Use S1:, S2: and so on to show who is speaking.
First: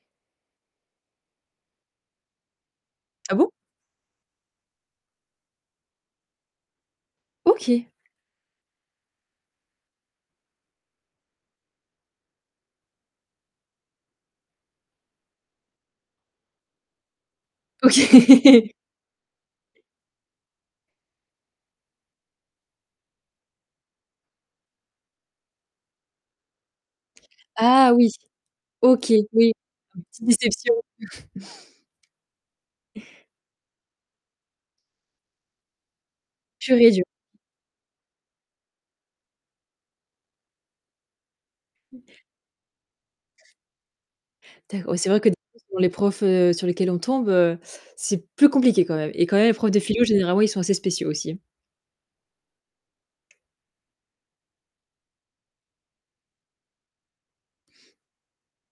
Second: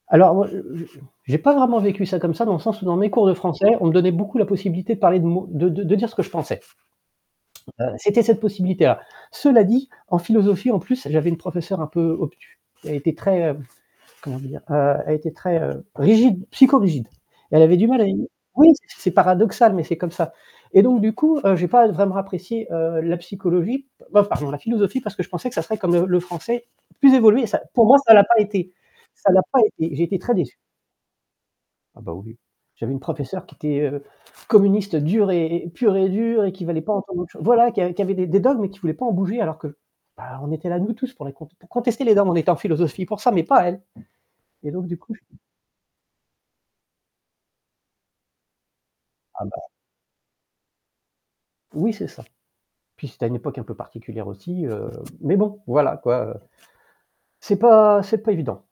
S1: Alors moi je je je j'ai pas vraiment vécu ça comme ça, dans le sens où dans mes cours de
S2: Ah bon?
S1: français, on me donnait beaucoup la possibilité de parler de mo de de dire ce que je pensais.
S2: OK!
S1: Heu, c'était cette possibilité là. Cela dit, en philosophie en plus, j'avais une professeur un peu obtus. Elle était très, heu, comment dire? Heu, elle était très, heu, rigide, psychorigide! Elle avait du mal avec
S2: OK.
S1: oui! C'est paradoxal mais c'est comme ça. Et donc du coup, heu, j'ai pas vraiment apprécié, heu, la psychologie, oh pardon, la philosophie parce que je pensais que ça serait comme le le français, plus évolué et ça pour
S2: Ah
S1: moi
S2: oui.
S1: ça l'a pas été
S2: OK,
S1: ça l'a
S2: oui.
S1: pas été, j'ai été
S2: Petite
S1: très déçu.
S2: déception.
S1: Ah bah oui. J'avais une professeur qui était, heu, communiste dure et et pure et dure, et qui
S2: Pure
S1: voulait
S2: et
S1: pas
S2: dure.
S1: entendre autre chose voilà qui a qui avait des des dogmes mais qui voulait pas en bouger alors que, bah on était là nous tous pour les con pour
S2: Mmh.
S1: contester les dogmes, on était en philosophie pour ça mais pas elle. Et
S2: Ta
S1: donc du
S2: ouais c'est
S1: coup
S2: vrai
S1: j
S2: que [unintelligible] les profs, heu, sur lesquels on tombe, heu, c'est plus compliqué quand même. Et quand
S1: Ah
S2: même les
S1: bah.
S2: profs de philo généralement, ils sont assez spéciaux aussi.
S1: Oui c'est ça. Puis c'était à une époque un peu particulière aussi, heu, mais bon voilà quoi, heu C'est pas c'est pas évident.